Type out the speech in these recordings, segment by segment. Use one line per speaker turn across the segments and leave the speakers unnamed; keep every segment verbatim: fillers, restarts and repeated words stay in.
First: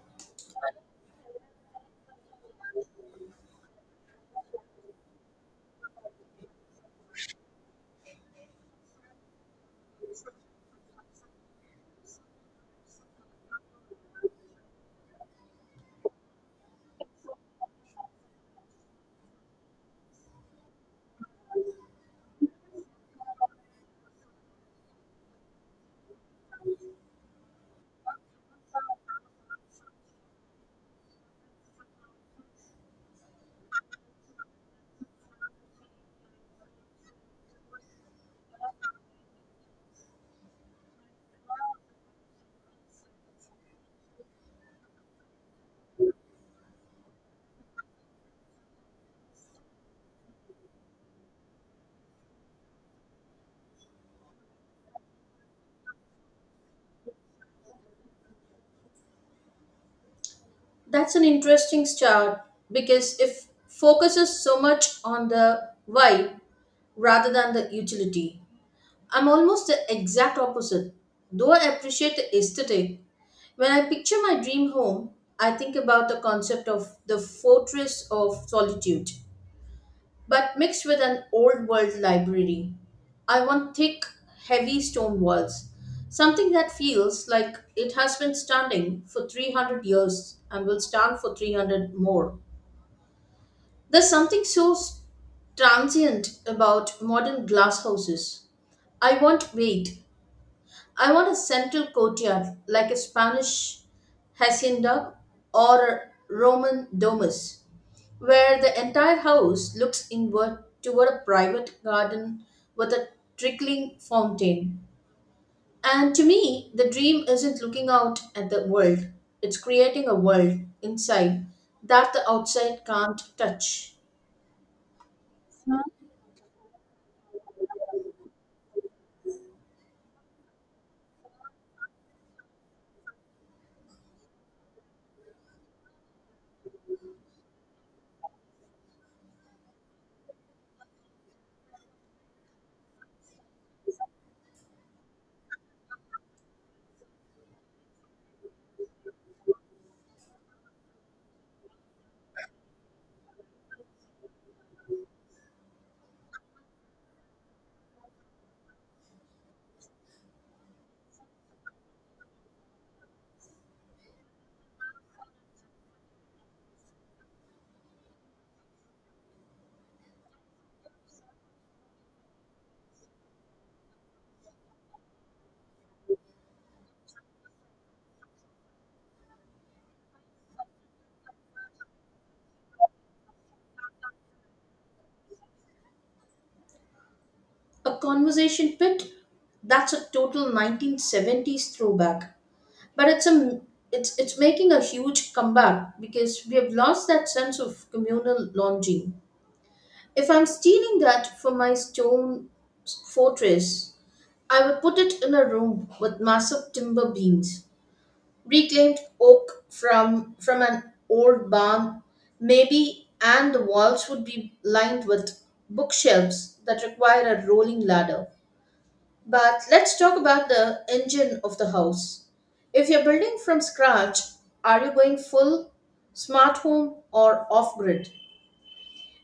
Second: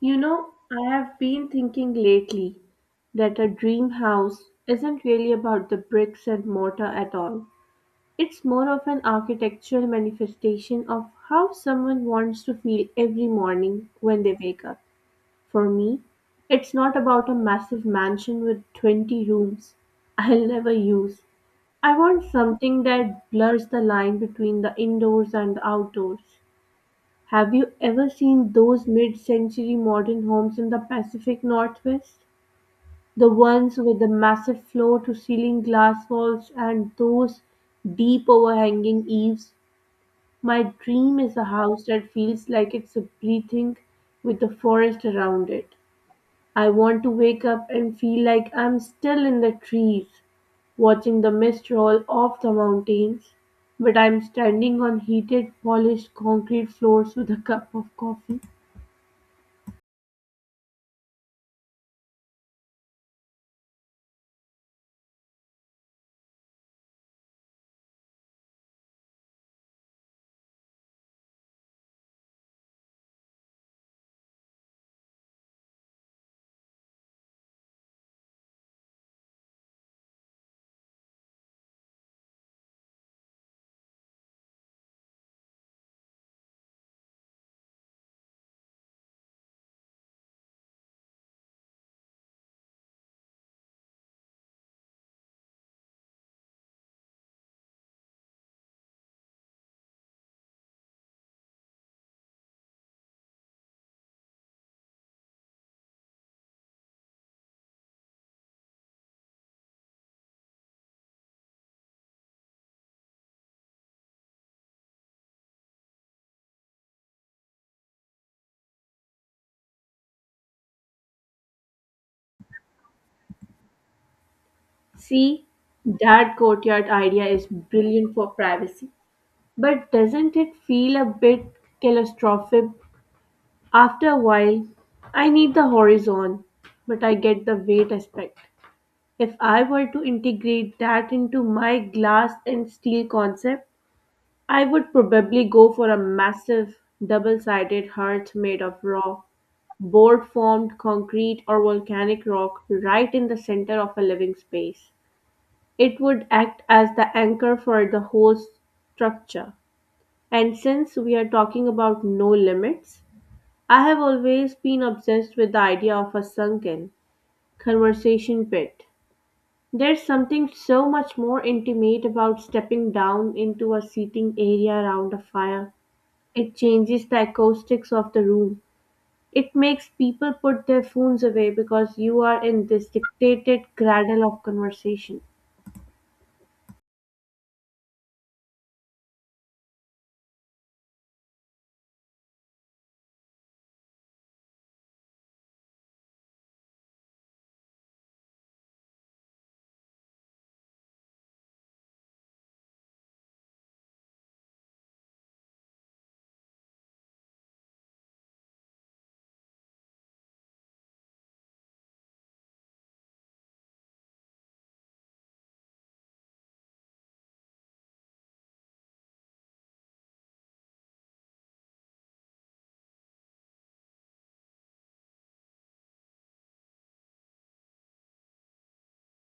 You know, I have been thinking lately that a dream house isn't really about the bricks and mortar at all. It's more of an architectural manifestation of how someone wants to feel every morning when they wake up. For me, it's not about a massive mansion with twenty rooms I'll never use. I want something that blurs the line between the indoors and the outdoors. Have you ever seen those mid-century modern homes in the Pacific Northwest? The ones with the massive floor-to-ceiling glass walls and those deep overhanging eaves? My dream is a house that feels like it's breathing with the forest around it. I want to wake up and feel like I'm still in the trees, watching the mist roll off the mountains, but I'm standing on heated, polished concrete floors with a cup of coffee.
That's an interesting start because it focuses so much on the why rather than the utility. I'm almost the exact opposite, though I appreciate the aesthetic. When I picture my dream home, I think about the concept of the fortress of solitude, but mixed with an old world library. I want thick, heavy stone walls, something that feels like it has been standing for three hundred years and will stand for three hundred more. There's something so transient about modern glass houses. I want weight. I want a central courtyard like a Spanish hacienda or a Roman domus, where the entire house looks inward toward a private garden with a trickling fountain. And to me, the dream isn't looking out at the world, it's creating a world inside that the outside can't touch.
See, that courtyard idea is brilliant for privacy. But doesn't it feel a bit claustrophobic? After a while, I need the horizon, but I get the weight aspect. If I were to integrate that into my glass and steel concept, I would probably go for a massive double sided hearth made of raw, board formed concrete or volcanic rock right in the center of a living space. It would act as the anchor for the whole structure. And since we are talking about no limits, I have always been obsessed with the idea of a sunken conversation pit. There's something so much more intimate about stepping down into a seating area around a fire. It changes the acoustics of the room. It makes people put their phones away because you are in this dictated cradle of conversation.
A conversation pit? That's a total nineteen seventies throwback. But it's a it's it's making a huge comeback because we have lost that sense of communal longing. If I'm stealing that for my stone fortress, I will put it in a room with massive timber beams, reclaimed oak from from an old barn, maybe, and the walls would be lined with bookshelves that require a rolling ladder. But let's talk about the engine of the house. If you're building from scratch, are you going full smart home or off grid?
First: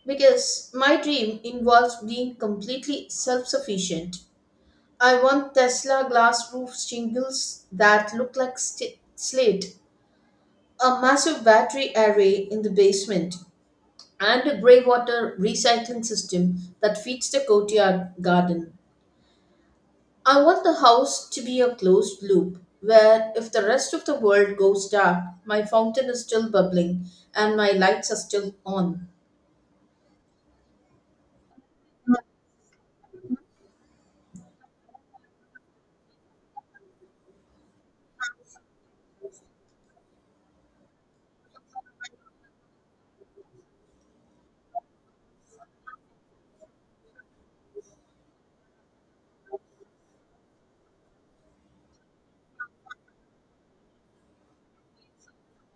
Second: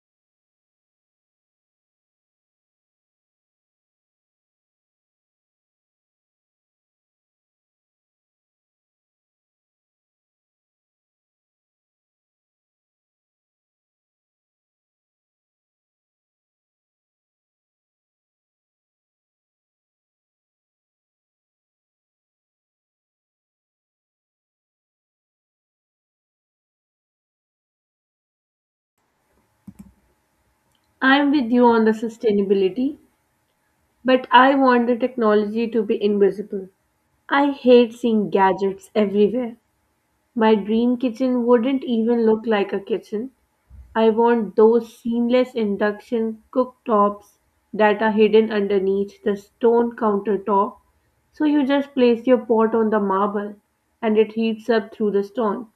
Because my dream involves being completely self sufficient. I want Tesla glass roof shingles that look like sti slate, a massive battery array in the basement, and a grey water recycling system that feeds the courtyard garden. I want the house to be a closed loop where if the rest of the world goes dark, my fountain is still bubbling and my lights are still on.
I'm with you on the sustainability. But I want the technology to be invisible. I hate seeing gadgets everywhere. My dream kitchen wouldn't even look like a kitchen. I want those seamless induction cooktops that are hidden underneath the stone countertop. So you just place your pot on the marble and it heats up through the stone.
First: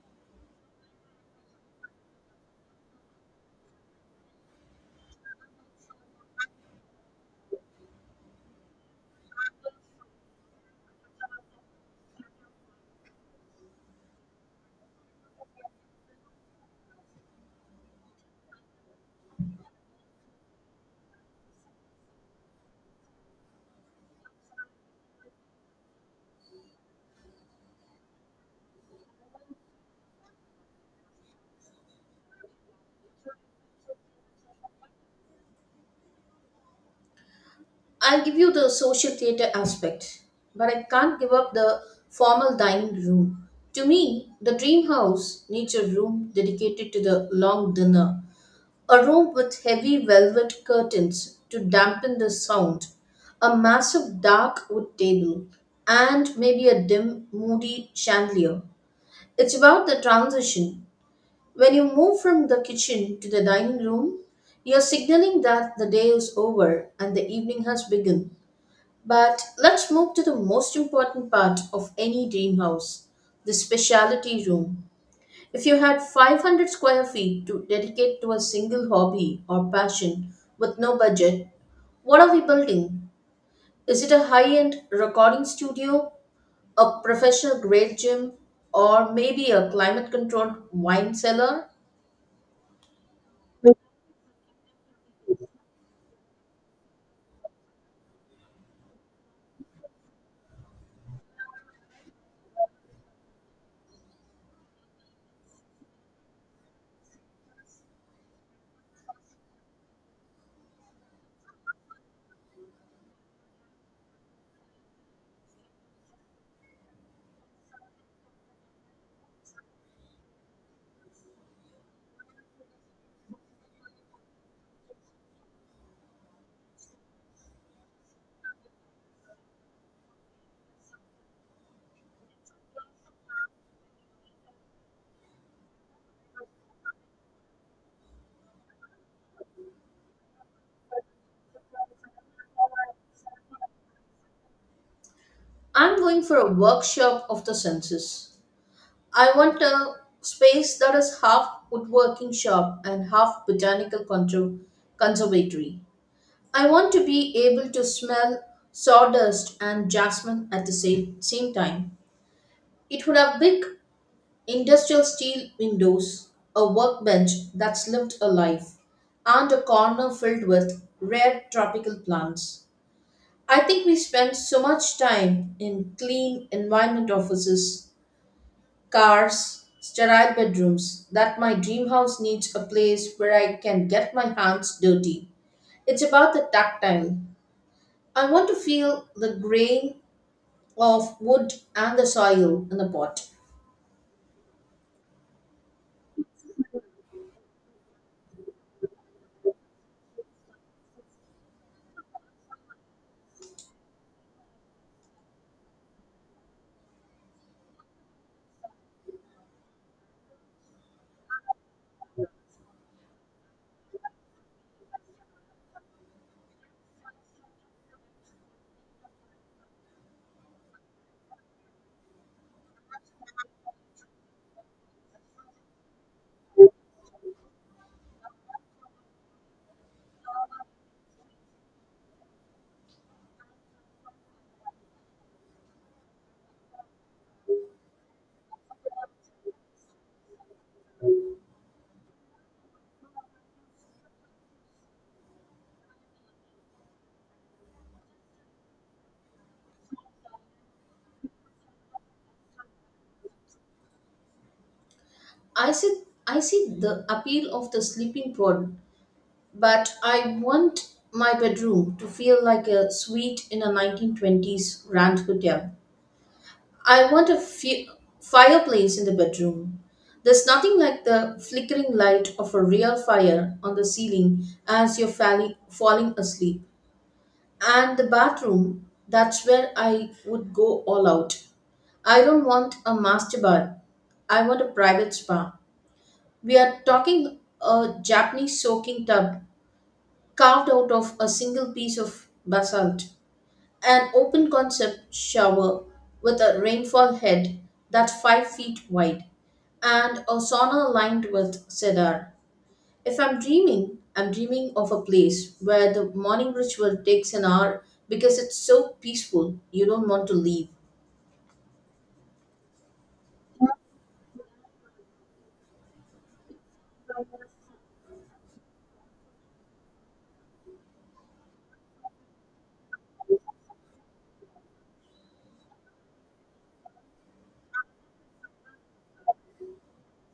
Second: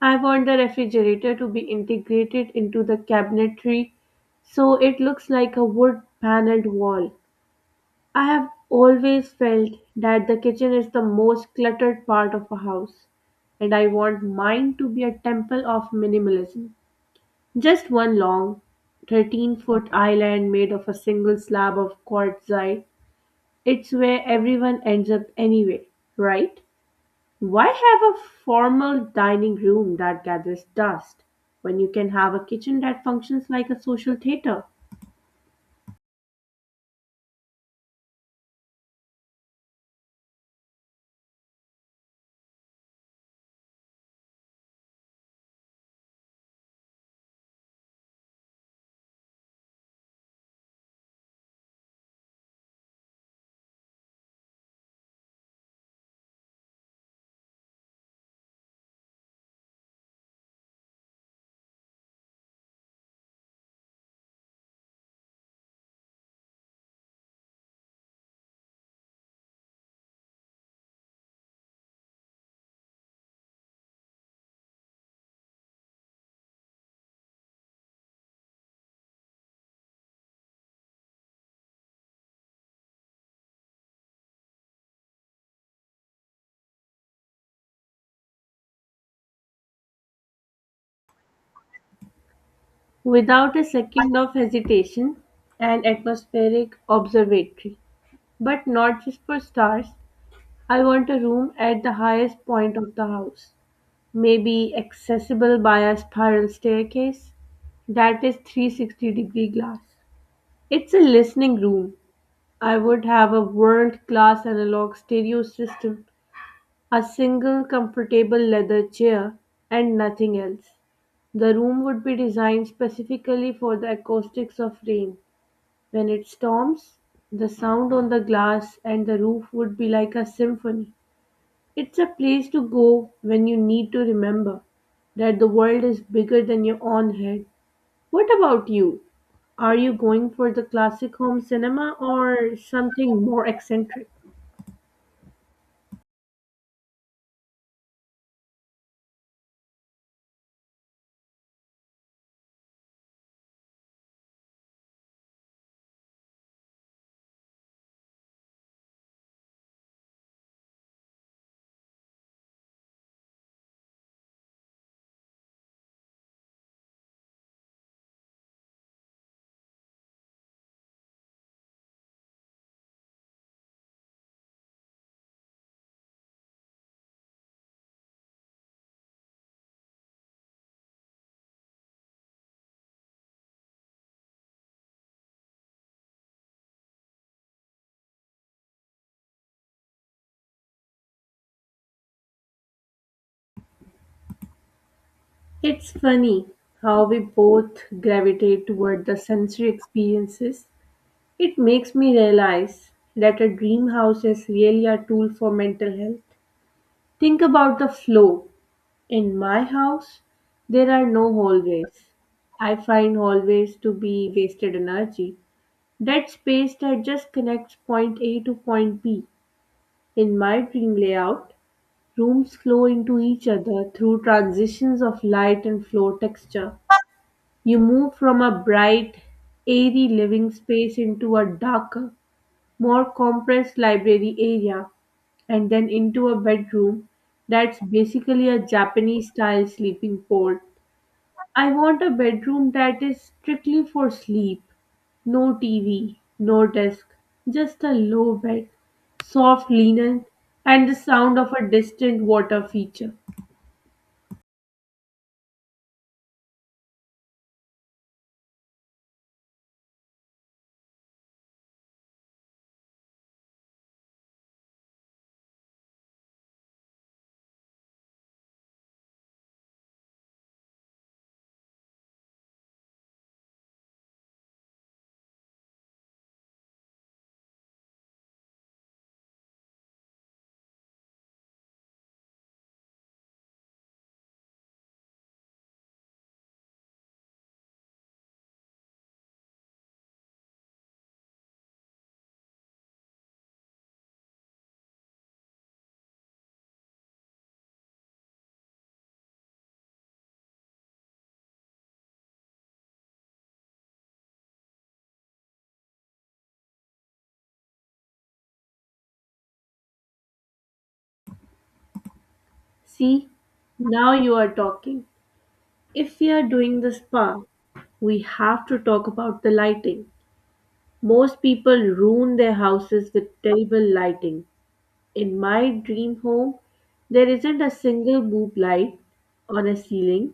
I want the refrigerator to be integrated into the cabinetry so it looks like a wood paneled wall. I have always felt that the kitchen is the most cluttered part of a house, and I want mine to be a temple of minimalism. Just one long, thirteen foot island made of a single slab of quartzite. It's where everyone ends up anyway, right? Why have a formal dining room that gathers dust when you can have a kitchen that functions like a social theater?
I'll give you the social theater aspect, but I can't give up the formal dining room. To me, the dream house needs a room dedicated to the long dinner, a room with heavy velvet curtains to dampen the sound, a massive dark wood table, and maybe a dim, moody chandelier. It's about the transition. When you move from the kitchen to the dining room, you're signaling that the day is over and the evening has begun. But let's move to the most important part of any dream house, the specialty room. If you had five hundred square feet to dedicate to a single hobby or passion with no budget, what are we building? Is it a high end recording studio, a professional grade gym, or maybe a climate controlled wine cellar?
Without a second of hesitation, an atmospheric observatory. But not just for stars. I want a room at the highest point of the house, maybe accessible by a spiral staircase that is three sixty degree glass. It's a listening room. I would have a world class analog stereo system, a single comfortable leather chair, and nothing else. The room would be designed specifically for the acoustics of rain. When it storms, the sound on the glass and the roof would be like a symphony. It's a place to go when you need to remember that the world is bigger than your own head. What about you? Are you going for the classic home cinema or something more eccentric?
I'm going for a workshop of the senses. I want a space that is half woodworking shop and half botanical contro- conservatory. I want to be able to smell sawdust and jasmine at the same, same time. It would have big industrial steel windows, a workbench that lived a life, and a corner filled with rare tropical plants. I think we spend so much time in clean environment offices, cars, sterile bedrooms that my dream house needs a place where I can get my hands dirty. It's about the tactile. I want to feel the grain of wood and the soil in the pot.
It's funny how we both gravitate toward the sensory experiences. It makes me realize that a dream house is really a tool for mental health. Think about the flow. In my house, there are no hallways. I find hallways to be wasted energy. That space that just connects point A to point B. In my dream layout, rooms flow into each other through transitions of light and floor texture. You move from a bright, airy living space into a darker, more compressed library area and then into a bedroom that's basically a Japanese style sleeping pod. I want a bedroom that is strictly for sleep. No T V, no desk, just a low bed, soft linen, and the sound of a distant water feature.
I see, I see the appeal of the sleeping pod. But I want my bedroom to feel like a suite in a nineteen twenties grand hotel. I want a fi- fireplace in the bedroom. There's nothing like the flickering light of a real fire on the ceiling as you're falling, falling asleep. And the bathroom, that's where I would go all out. I don't want a master bar. I want a private spa. We are talking a Japanese soaking tub carved out of a single piece of basalt. An open concept shower with a rainfall head that's five feet wide, and a sauna lined with cedar. If I'm dreaming, I'm dreaming of a place where the morning ritual takes an hour because it's so peaceful you don't want to leave.
See, now you are talking. If we are doing the spa, we have to talk about the lighting. Most people ruin their houses with terrible lighting. In my dream home, there isn't a single boob light on a ceiling.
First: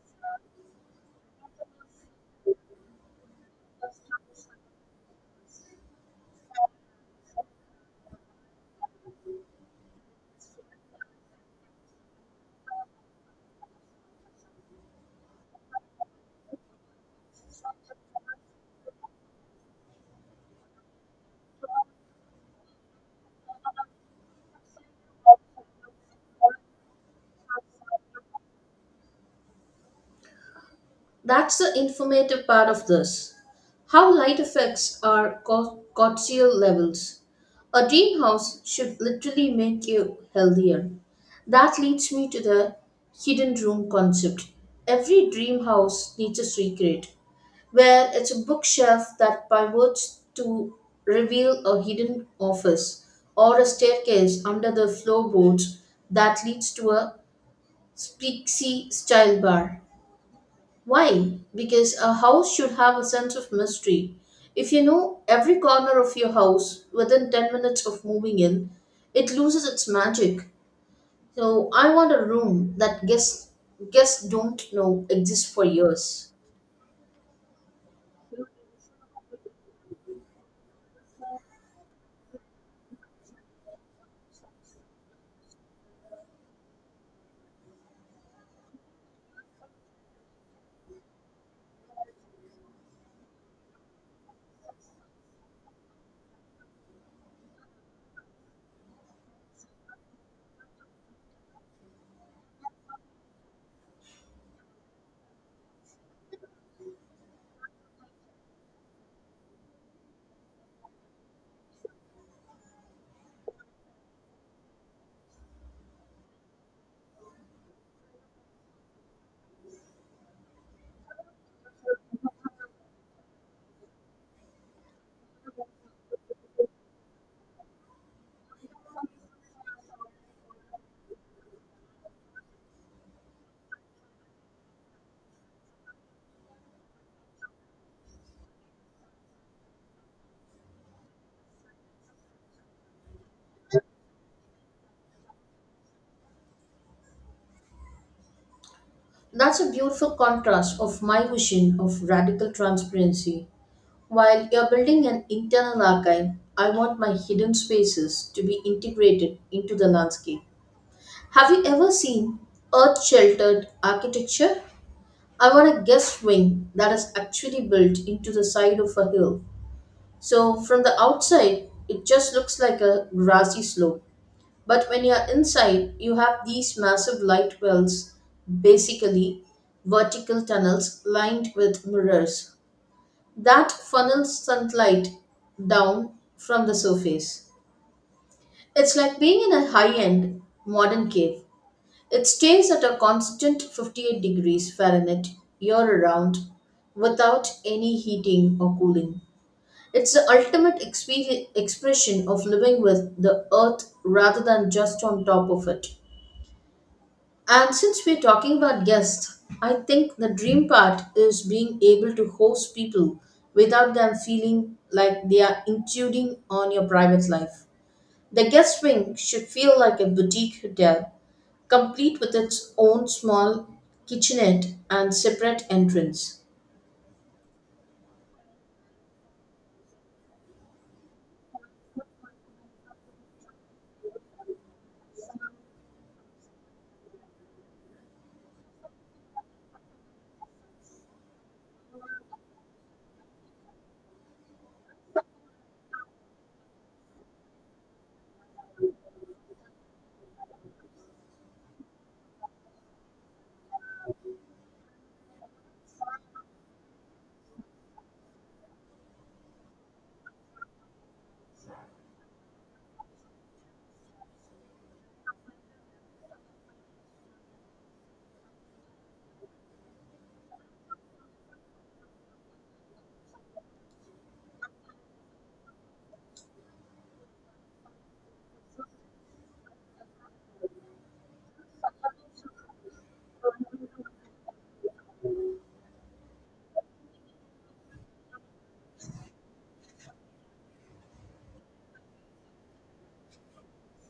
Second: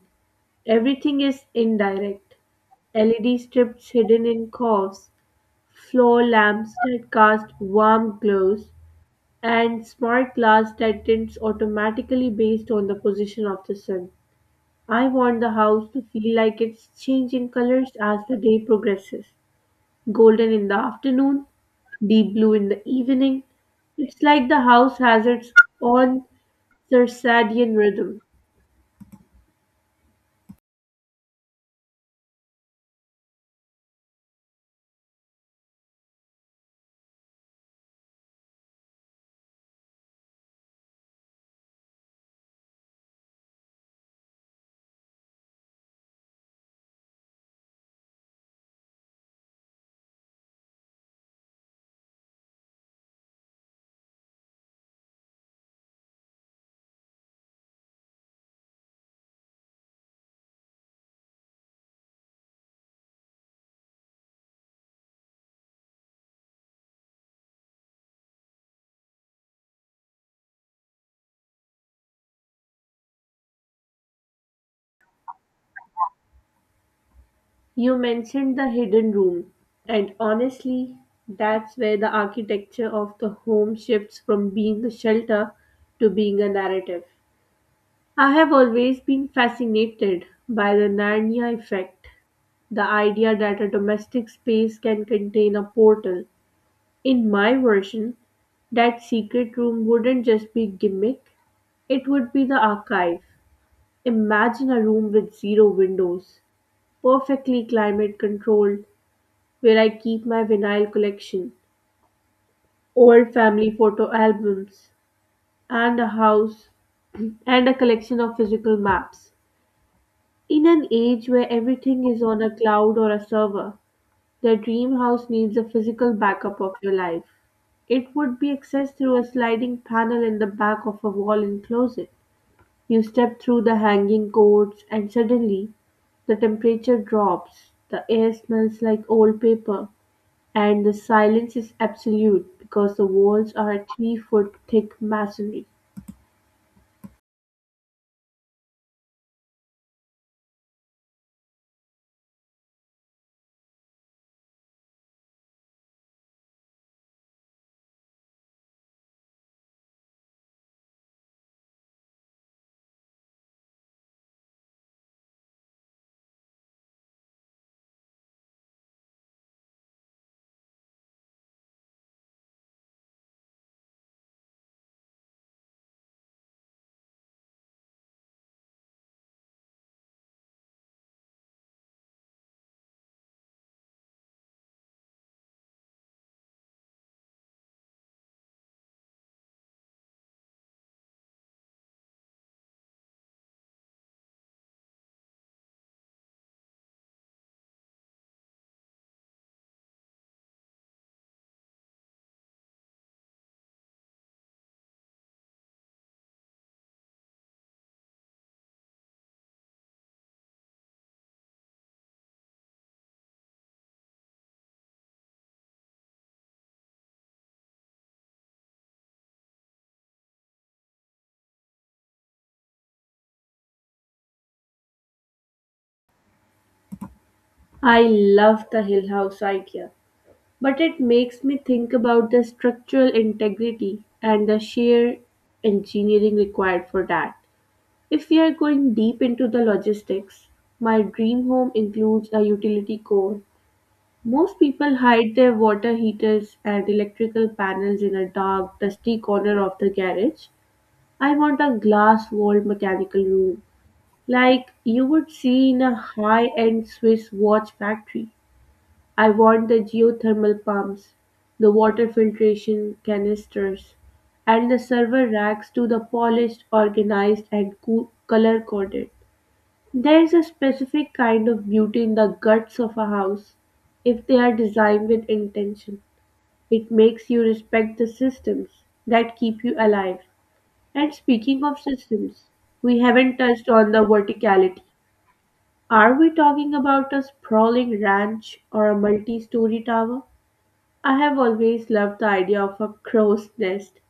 Everything is indirect. L E D strips hidden in coves, floor lamps that cast warm glows, and smart glass that tints automatically based on the position of the sun. I want the house to feel like it's changing colors as the day progresses. Golden in the afternoon, deep blue in the evening. It's like the house has its own circadian rhythm.
That's the informative part of this. How light affects our cor- cortisol levels. A greenhouse should literally make you healthier. That leads me to the hidden room concept. Every dream house needs a secret, where it's a bookshelf that pivots to reveal a hidden office or a staircase under the floorboards that leads to a Spixy style bar. Why? Because a house should have a sense of mystery. If you know every corner of your house within ten minutes of moving in, it loses its magic. So I want a room that guests guests don't know exists for years.
You mentioned the hidden room, and honestly, that's where the architecture of the home shifts from being a shelter to being a narrative. I have always been fascinated by the Narnia effect, the idea that a domestic space can contain a portal. In my version, that secret room wouldn't just be gimmick, it would be the archive. Imagine a room with zero windows, perfectly climate controlled, where I keep my vinyl collection, old family photo albums, and a house and a collection of physical maps. In an age where everything is on a cloud or a server, the dream house needs a physical backup of your life. It would be accessed through a sliding panel in the back of a wall in closet. You step through the hanging cords and suddenly the temperature drops. The air smells like old paper. And the silence is absolute because the walls are three foot thick masonry.
That's a beautiful contrast of my vision of radical transparency. While you're building an internal archive, I want my hidden spaces to be integrated into the landscape. Have you ever seen earth sheltered architecture? I want a guest wing that is actually built into the side of a hill. So from the outside, it just looks like a grassy slope. But when you're inside, you have these massive light wells, basically vertical tunnels lined with mirrors that funnels sunlight down from the surface. It's like being in a high end modern cave. It stays at a constant fifty-eight degrees Fahrenheit year round without any heating or cooling. It's the ultimate expe- expression of living with the earth rather than just on top of it. And since we're talking about guests, I think the dream part is being able to host people without them feeling like they are intruding on your private life. The guest wing should feel like a boutique hotel complete with its own small kitchenette and separate entrance.
I love the Hill House idea, but it makes me think about the structural integrity and the sheer engineering required for that. If we are going deep into the logistics, my dream home includes a utility core. Most people hide their water heaters and electrical panels in a dark, dusty corner of the garage. I want a glass walled mechanical room, like you would see in a high-end Swiss watch factory. I want the geothermal pumps, the water filtration canisters, and the server racks to the polished, organized, and cool, color-coded. There's a specific kind of beauty in the guts of a house. If they are designed with intention, it makes you respect the systems that keep you alive. And speaking of systems, we haven't touched on the verticality. Are we talking about a sprawling ranch or a multi story tower? I have always loved the idea of a crow's nest,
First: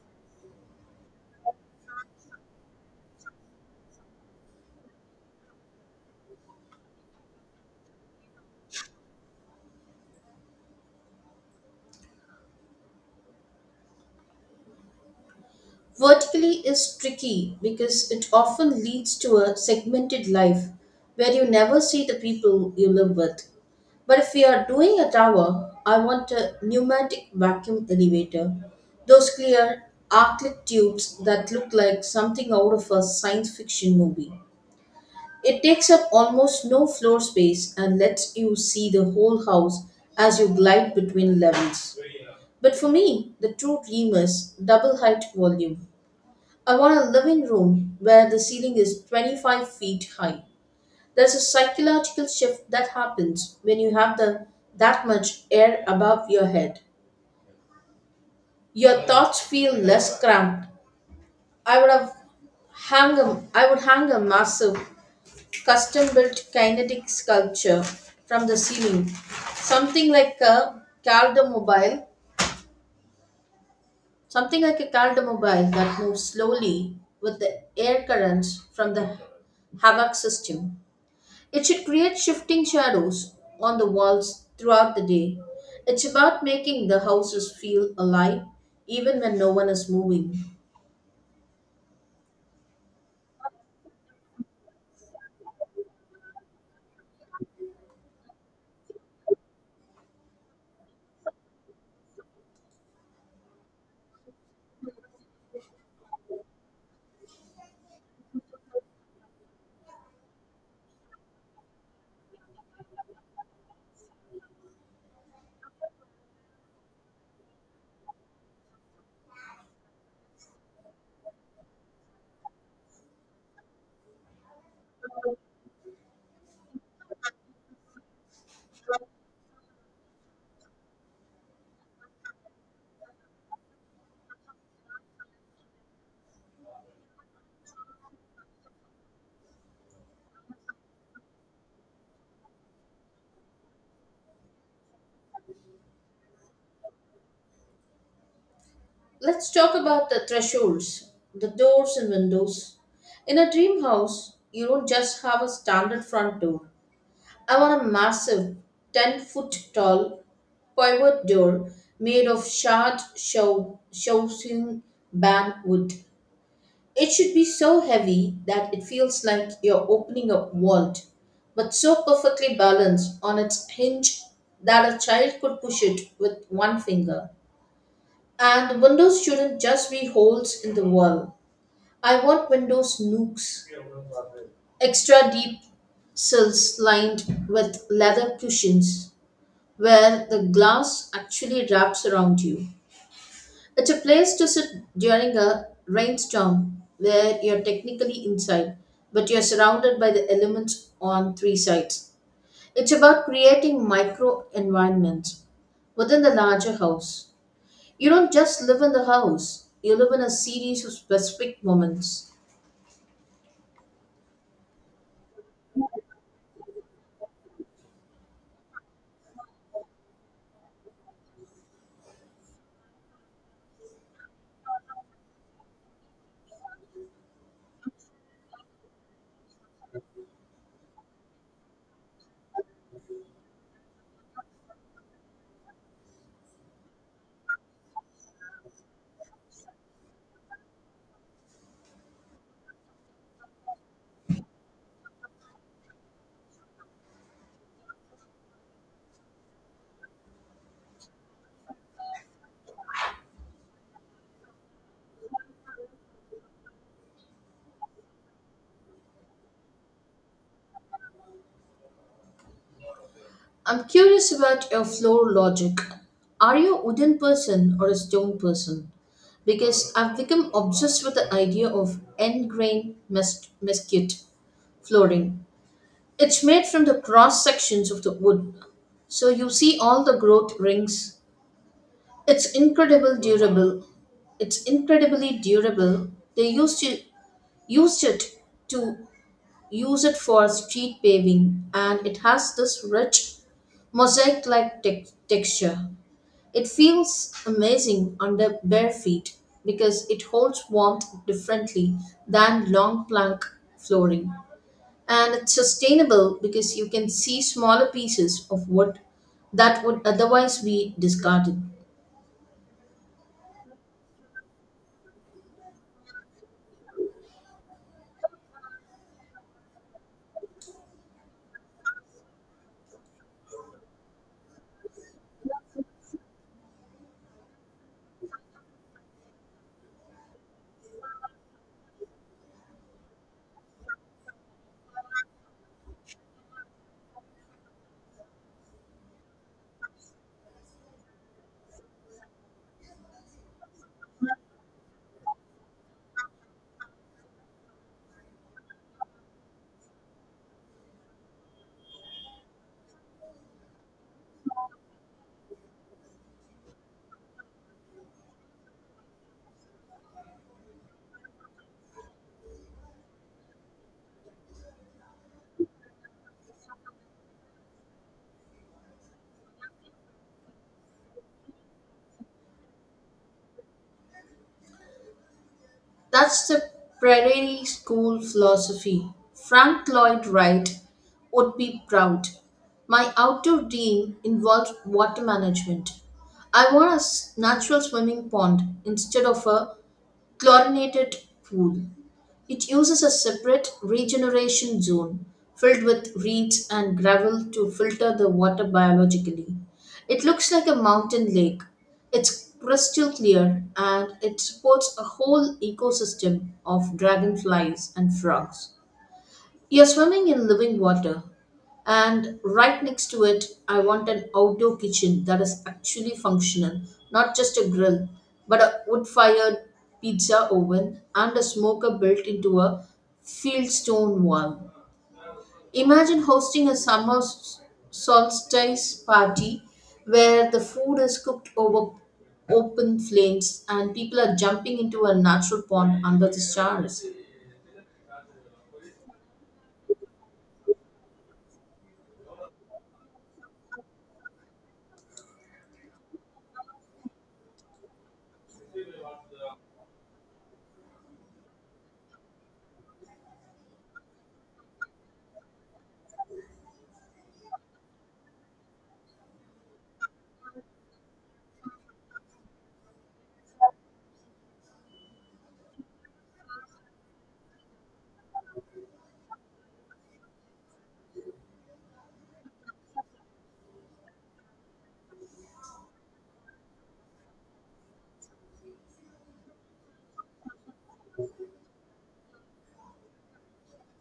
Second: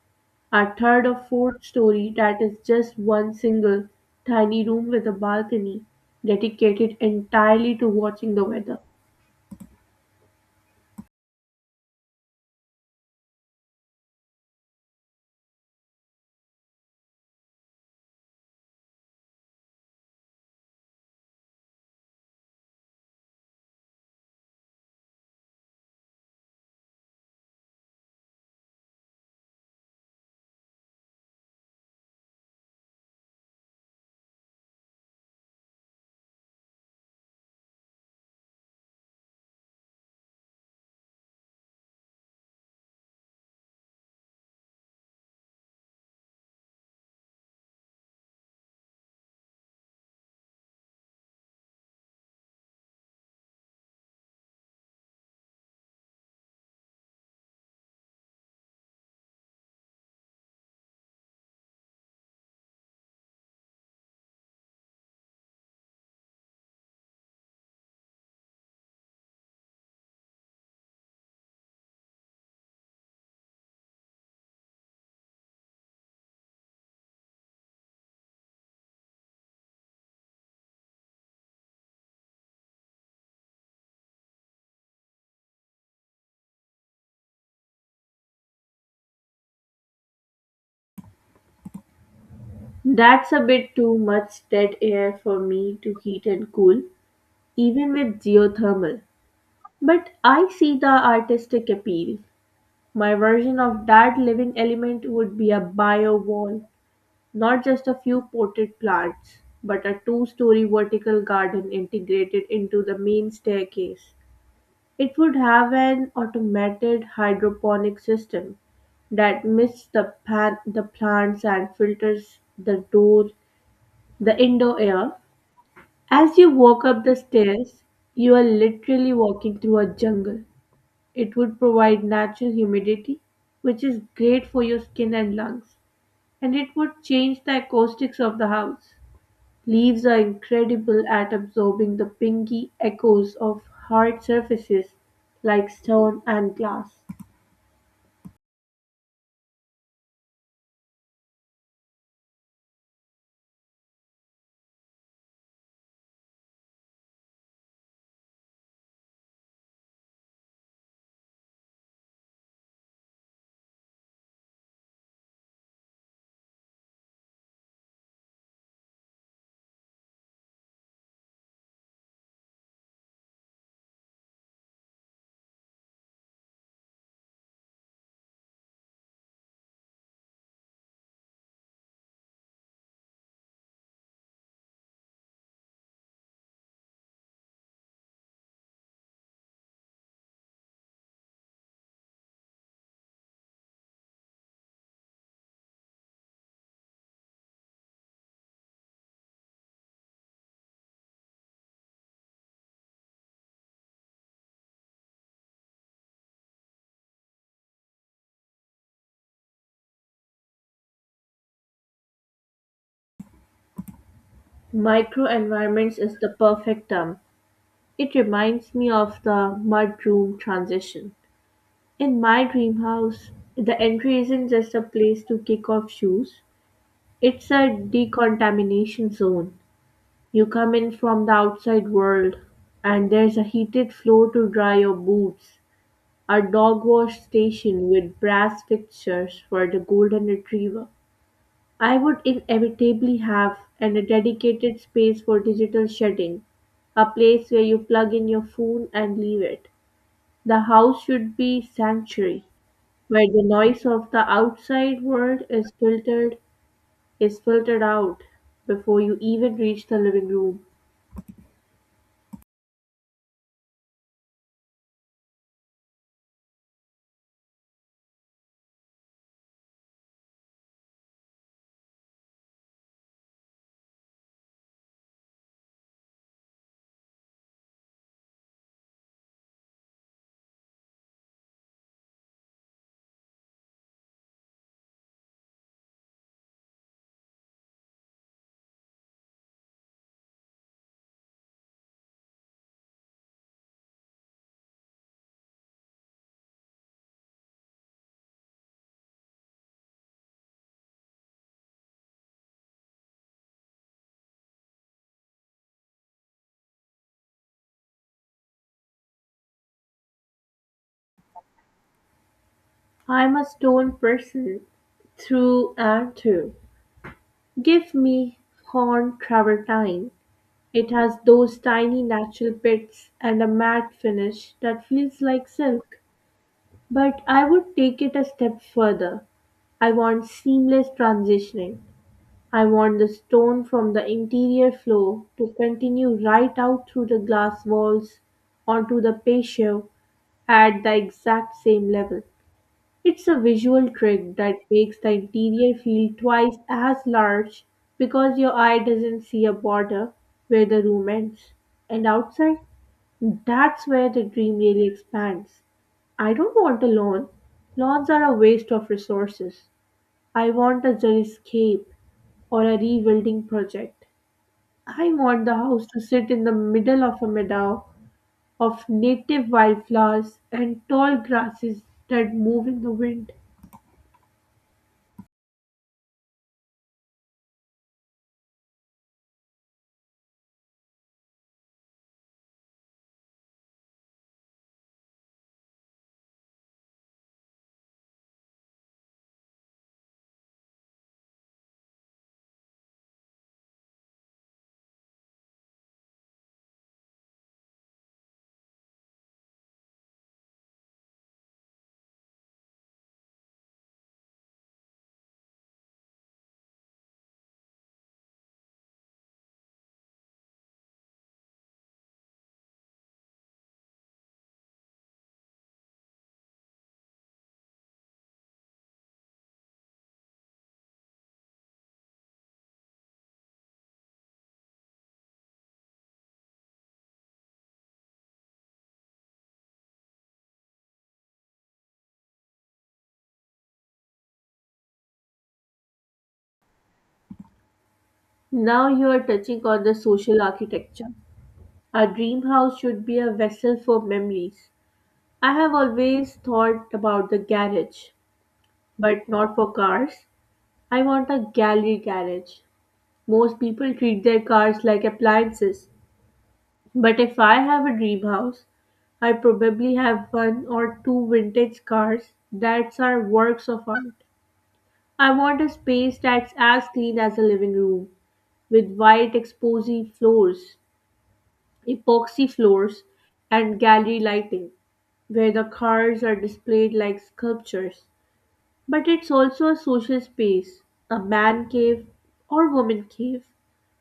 a third or fourth story that is just one single tiny room with a balcony dedicated entirely to watching the weather.
Vertically is tricky because it often leads to a segmented life where you never see the people you live with. But if we are doing a tower, I want a pneumatic vacuum elevator. Those clear arclit tubes that look like something out of a science fiction movie. It takes up almost no floor space and lets you see the whole house as you glide between levels. But for me, the true dream is double height volume. I want a living room where the ceiling is twenty-five feet high. There's a psychological shift that happens when you have the, that much air above your head. Your thoughts feel less cramped. I would have hang a, I would hang a massive custom built kinetic sculpture from the ceiling. Something like a calder mobile, Something like a calder mobile that moves slowly with the air currents from the Havoc system. It should create shifting shadows on the walls throughout the day. It's about making the houses feel alive even when no one is moving.
That's a bit too much dead air for me to heat and cool, even with geothermal. But I see the artistic appeal. My version of that living element would be a bio wall. Not just a few potted plants, but a two-story vertical garden integrated into the main staircase. It would have an automated hydroponic system that mists the, pan- the plants and filters the door, the indoor air. As you walk up the stairs, you are literally walking through a jungle. It would provide natural humidity, which is great for your skin and lungs, and it would change the acoustics of the house. Leaves are incredible at absorbing the pinky echoes of hard surfaces like stone and glass.
Let's talk about the thresholds, the doors and windows. In a dream house, you don't just have a standard front door. I want a massive ten foot tall pivot door made of shard show- showing band wood. It should be so heavy that it feels like you're opening a vault, but so perfectly balanced on its hinge that a child could push it with one finger. And windows shouldn't just be holes in the wall. I want windows nooks, extra deep sills lined with leather cushions where the glass actually wraps around you. It's a place to sit during a rainstorm where you're technically inside, but you're surrounded by the elements on three sides. It's about creating micro environments within the larger house. You don't just live in the house, you live in a series of specific moments.
Microenvironments is the perfect term. It reminds me of the mudroom transition. In my dream house, the entry isn't just a place to kick off shoes, it's a decontamination zone. You come in from the outside world, and there's a heated floor to dry your boots. A dog wash station with brass fixtures for the golden retriever I would inevitably have, and a dedicated space for digital shedding, a place where you plug in your phone and leave it. The house should be sanctuary, where the noise of the outside world is filtered is filtered out before you even reach the living room.
I'm curious about your floor logic. Are you a wooden person or a stone person? Because I've become obsessed with the idea of end grain mes- mesquite flooring. It's made from the cross sections of the wood, so you see all the growth rings. It's incredible durable it's incredibly durable. They used to used it to use it for street paving, and it has this rich mosaic like texture. It feels amazing under bare feet because it holds warmth differently than long plank flooring, and it's sustainable because you can see smaller pieces of wood that would otherwise be discarded.
I'm a stone person through and through. Give me horn travertine. It has those tiny natural pits and a matte finish that feels like silk. But I would take it a step further. I want seamless transitioning. I want the stone from the interior floor to continue right out through the glass walls onto the patio at the exact same level. It's a visual trick that makes the interior feel twice as large because your eye doesn't see a border where the room ends. And outside, that's where the dream really expands. I don't want a lawn. Lawns are a waste of resources. I want a xeriscape or a rewilding project. I want the house to sit in the middle of a meadow of native wildflowers and tall grasses that move in the wind.
That's the Prairie School philosophy. Frank Lloyd Wright would be proud. My outdoor dream involves water management. I want a s- natural swimming pond instead of a chlorinated pool. It uses a separate regeneration zone filled with reeds and gravel to filter the water biologically. It looks like a mountain lake. It's crystal clear and it supports a whole ecosystem of dragonflies and frogs. You're swimming in living water, and right next to it, I want an outdoor kitchen that is actually functional, not just a grill, but a wood fired pizza oven and a smoker built into a field stone wall. Imagine hosting a summer s- solstice party where the food is cooked over open flames and people are jumping into a natural pond under the stars.
Now you are touching on the social architecture. A dream house should be a vessel for memories. I have always thought about the garage, but not for cars. I want a gallery garage. Most people treat their cars like appliances, but if I have a dream house, I probably have one or two vintage cars that are works of art. I want a space that's as clean as a living room, with white epoxy floors, epoxy floors, and gallery lighting, where the cars are displayed like sculptures. But it's also a social space, a man cave or woman cave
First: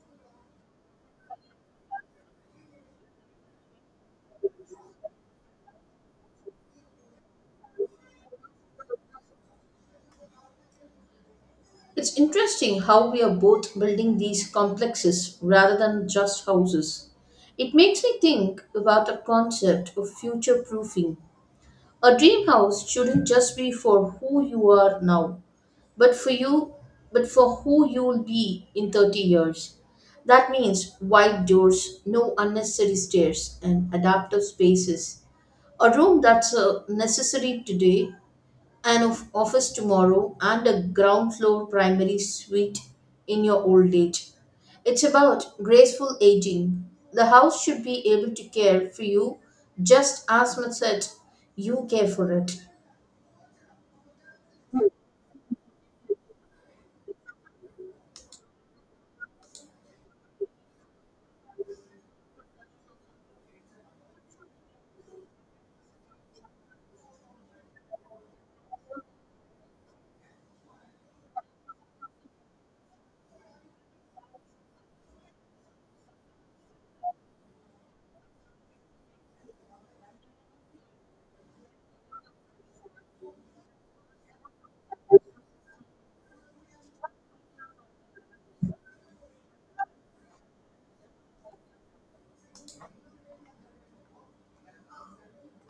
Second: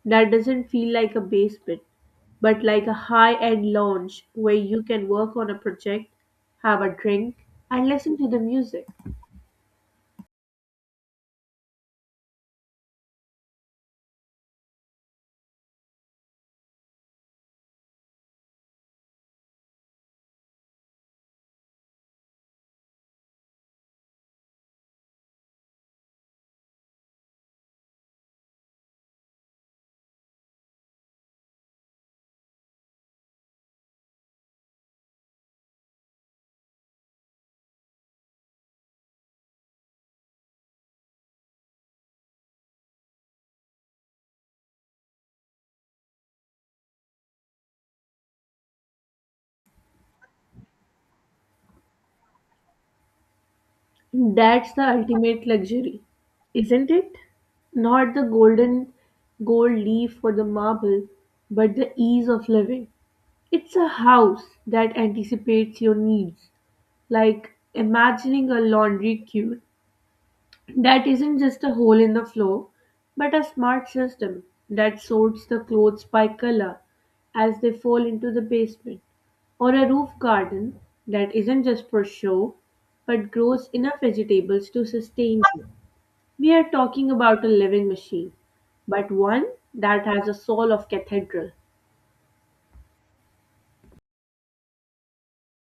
that doesn't feel like a basement, but like a high end lounge where you can work on a project, have a drink, and listen to the music.
It's interesting how we are both building these complexes rather than just houses. It makes me think about the concept of future proofing. A dream house shouldn't just be for who you are now, but for you but for who you'll be in thirty years. That means wide doors, no unnecessary stairs, and adaptive spaces. A room that's uh, necessary today, an of- office tomorrow, and a ground floor primary suite in your old age. It's about graceful aging. The house should be able to care for you just as much as you care for it.
That's the ultimate luxury, isn't it? Not the golden gold leaf or the marble, but the ease of living. It's a house that anticipates your needs, like imagining a laundry queue that isn't just a hole in the floor, but a smart system that sorts the clothes by color as they fall into the basement, or a roof garden that isn't just for show but grows enough vegetables to sustain you. We are talking about a living machine, but one that has a soul of cathedral.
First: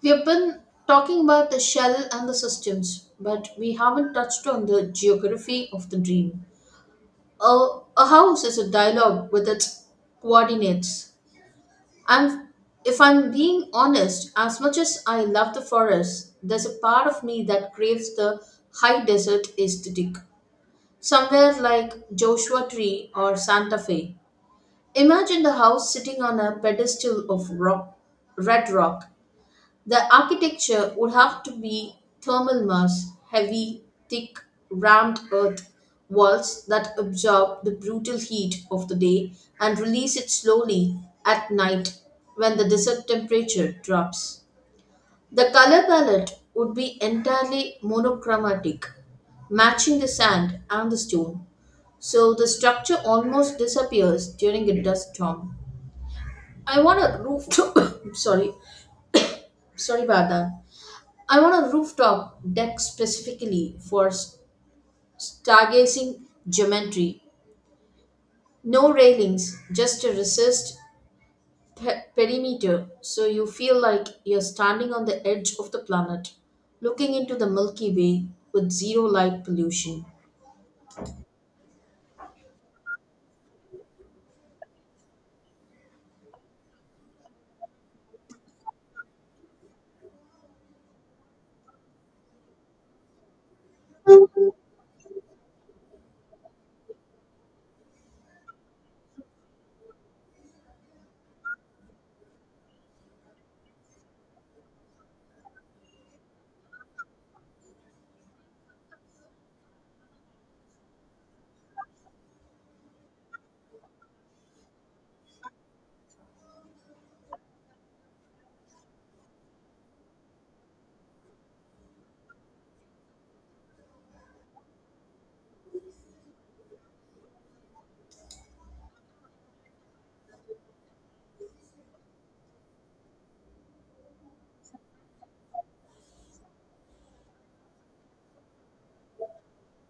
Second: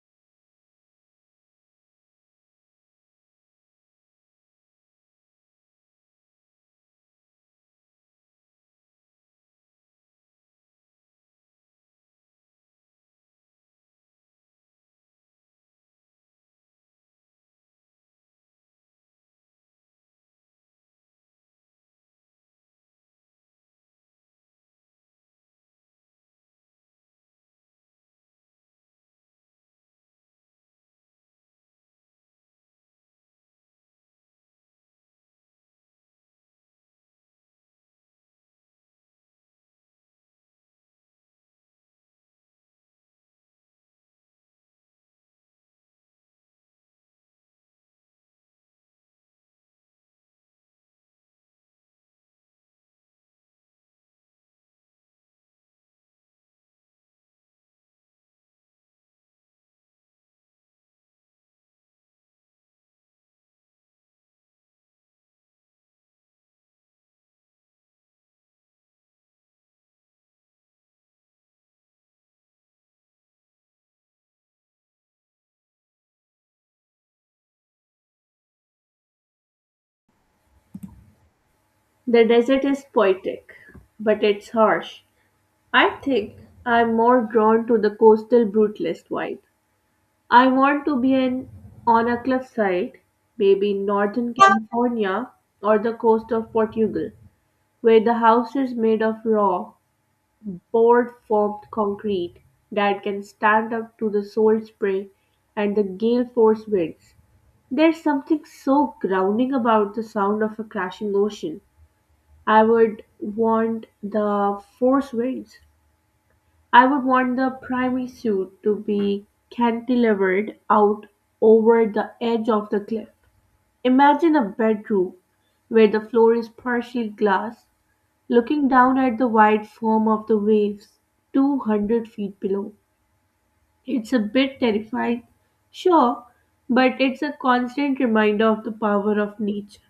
We have been talking about the shell and the systems, but we haven't touched on the geography of the dream. A, a house is a dialogue with its coordinates. And if I'm being honest, as much as I love the forest, there's a part of me that craves the high desert aesthetic. Somewhere like Joshua Tree or Santa Fe. Imagine the house sitting on a pedestal of rock, red rock. The architecture would have to be thermal mass, heavy, thick, rammed earth walls that absorb the brutal heat of the day and release it slowly at night when the desert temperature drops. The color palette would be entirely monochromatic, matching the sand and the stone, so the structure almost disappears during a dust storm. I want a rooftop. sorry, sorry about that. I want a rooftop deck specifically for s- stargazing geometry. No railings, just a recessed pe- perimeter, so you feel like you're standing on the edge of the planet, looking into the Milky Way with zero light pollution.
The desert is poetic, but it's harsh. I think I'm more drawn to the coastal brutalist vibe. I want to be an On a cliffside, maybe in Northern California or the coast of Portugal, where the house is made of raw, board formed concrete that can stand up to the salt spray and the gale force winds. There's something so grounding about the sound of a crashing ocean. I would want the force winds I would want the primary suit to be cantilevered out over the edge of the cliff. Imagine a bedroom where the floor is partially glass, looking down at the wide foam of the waves two hundred feet below. It's a bit terrifying, sure, but it's a constant reminder of the power of nature.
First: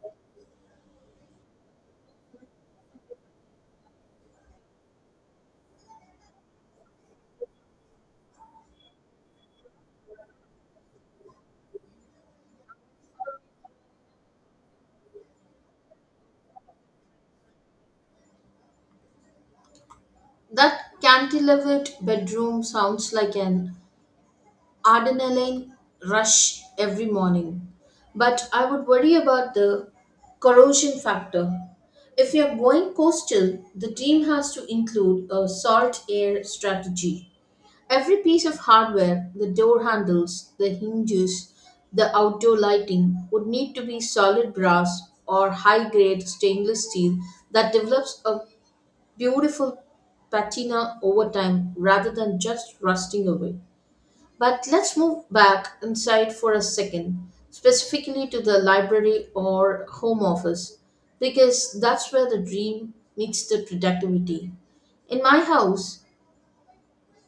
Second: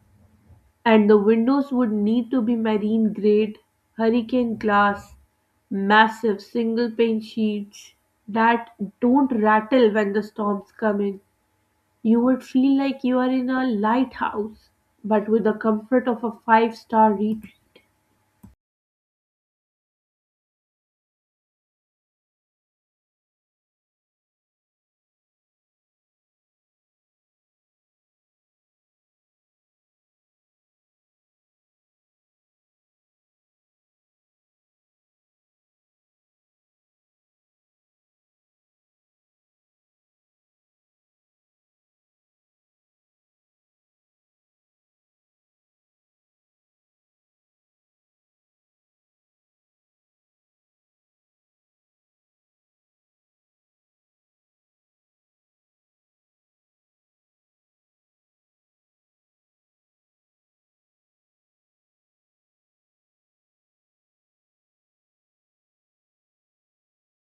And the windows would need to be marine grade, hurricane glass, massive single pane sheets that don't rattle when the storms come in. You would feel like you are in a lighthouse, but with the comfort of a five star retreat.
That cantilevered bedroom sounds like an adrenaline rush every morning. But I would worry about the corrosion factor. If we are going coastal, the team has to include a salt air strategy. Every piece of hardware, the door handles, the hinges, the outdoor lighting, would need to be solid brass or high grade stainless steel that develops a beautiful patina over time rather than just rusting away. But let's move back inside for a second, specifically to the library or home office, because that's where the dream meets the productivity. In my house,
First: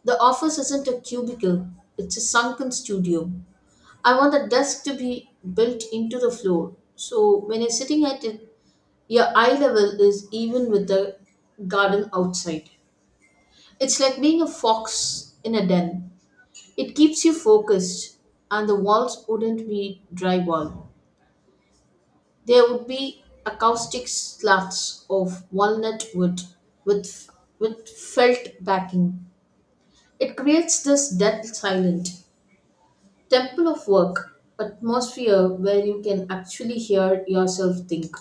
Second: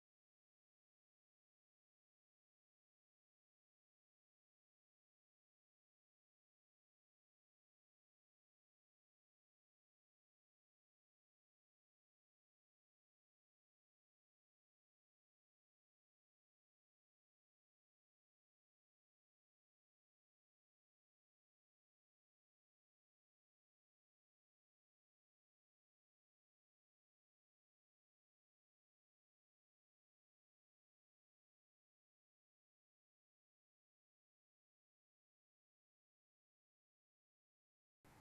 the office isn't a cubicle, it's a sunken studio. I want the desk to be built into the floor, so when you're sitting at it, your eye level is even with the garden outside. It's like being a fox in a den. It keeps you focused, and the walls wouldn't be drywall. There would be acoustic slabs of walnut wood with, with felt backing. It creates this dead silent temple of work atmosphere where you can actually hear yourself think.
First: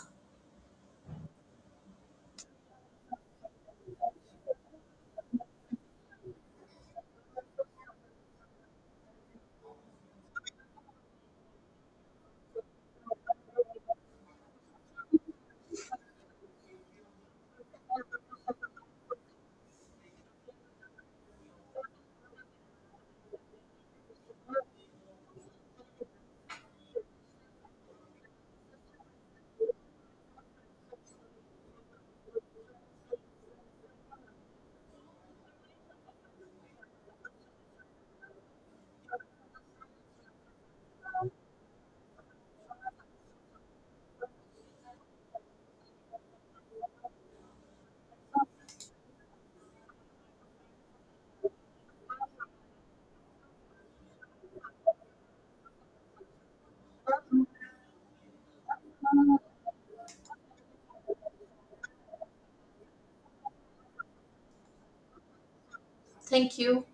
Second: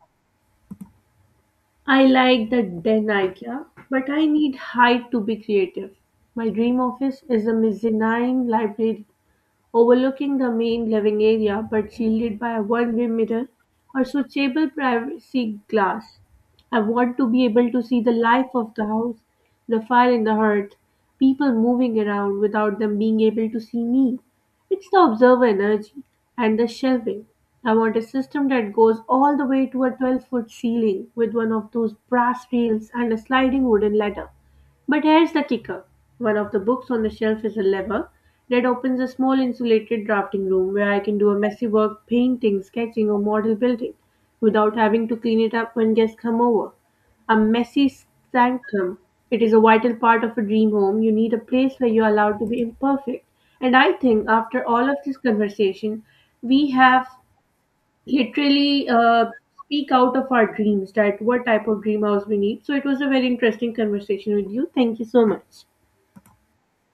I like the den idea, but I need height to be creative. My dream office is a mezzanine library overlooking the main living area but shielded by a one-way mirror or switchable privacy glass. I want to be able to see the life of the house, the fire in the hearth, people moving around without them being able to see me. It's the observer energy and the shelving. I want a system that goes all the way to a twelve foot ceiling with one of those brass rails and a sliding wooden ladder. But here's the kicker. One of the books on the shelf is a lever that opens a small insulated drafting room where I can do a messy work, painting, sketching, or model building without having to clean it up when guests come over. A messy sanctum. It is a vital part of a dream home. You need a place where you're allowed to be imperfect. And I think after all of this conversation, we have literally uh, speak out of our dreams that what type of dream house we need. So it was a very interesting conversation with you. Thank you so much.
Thank you.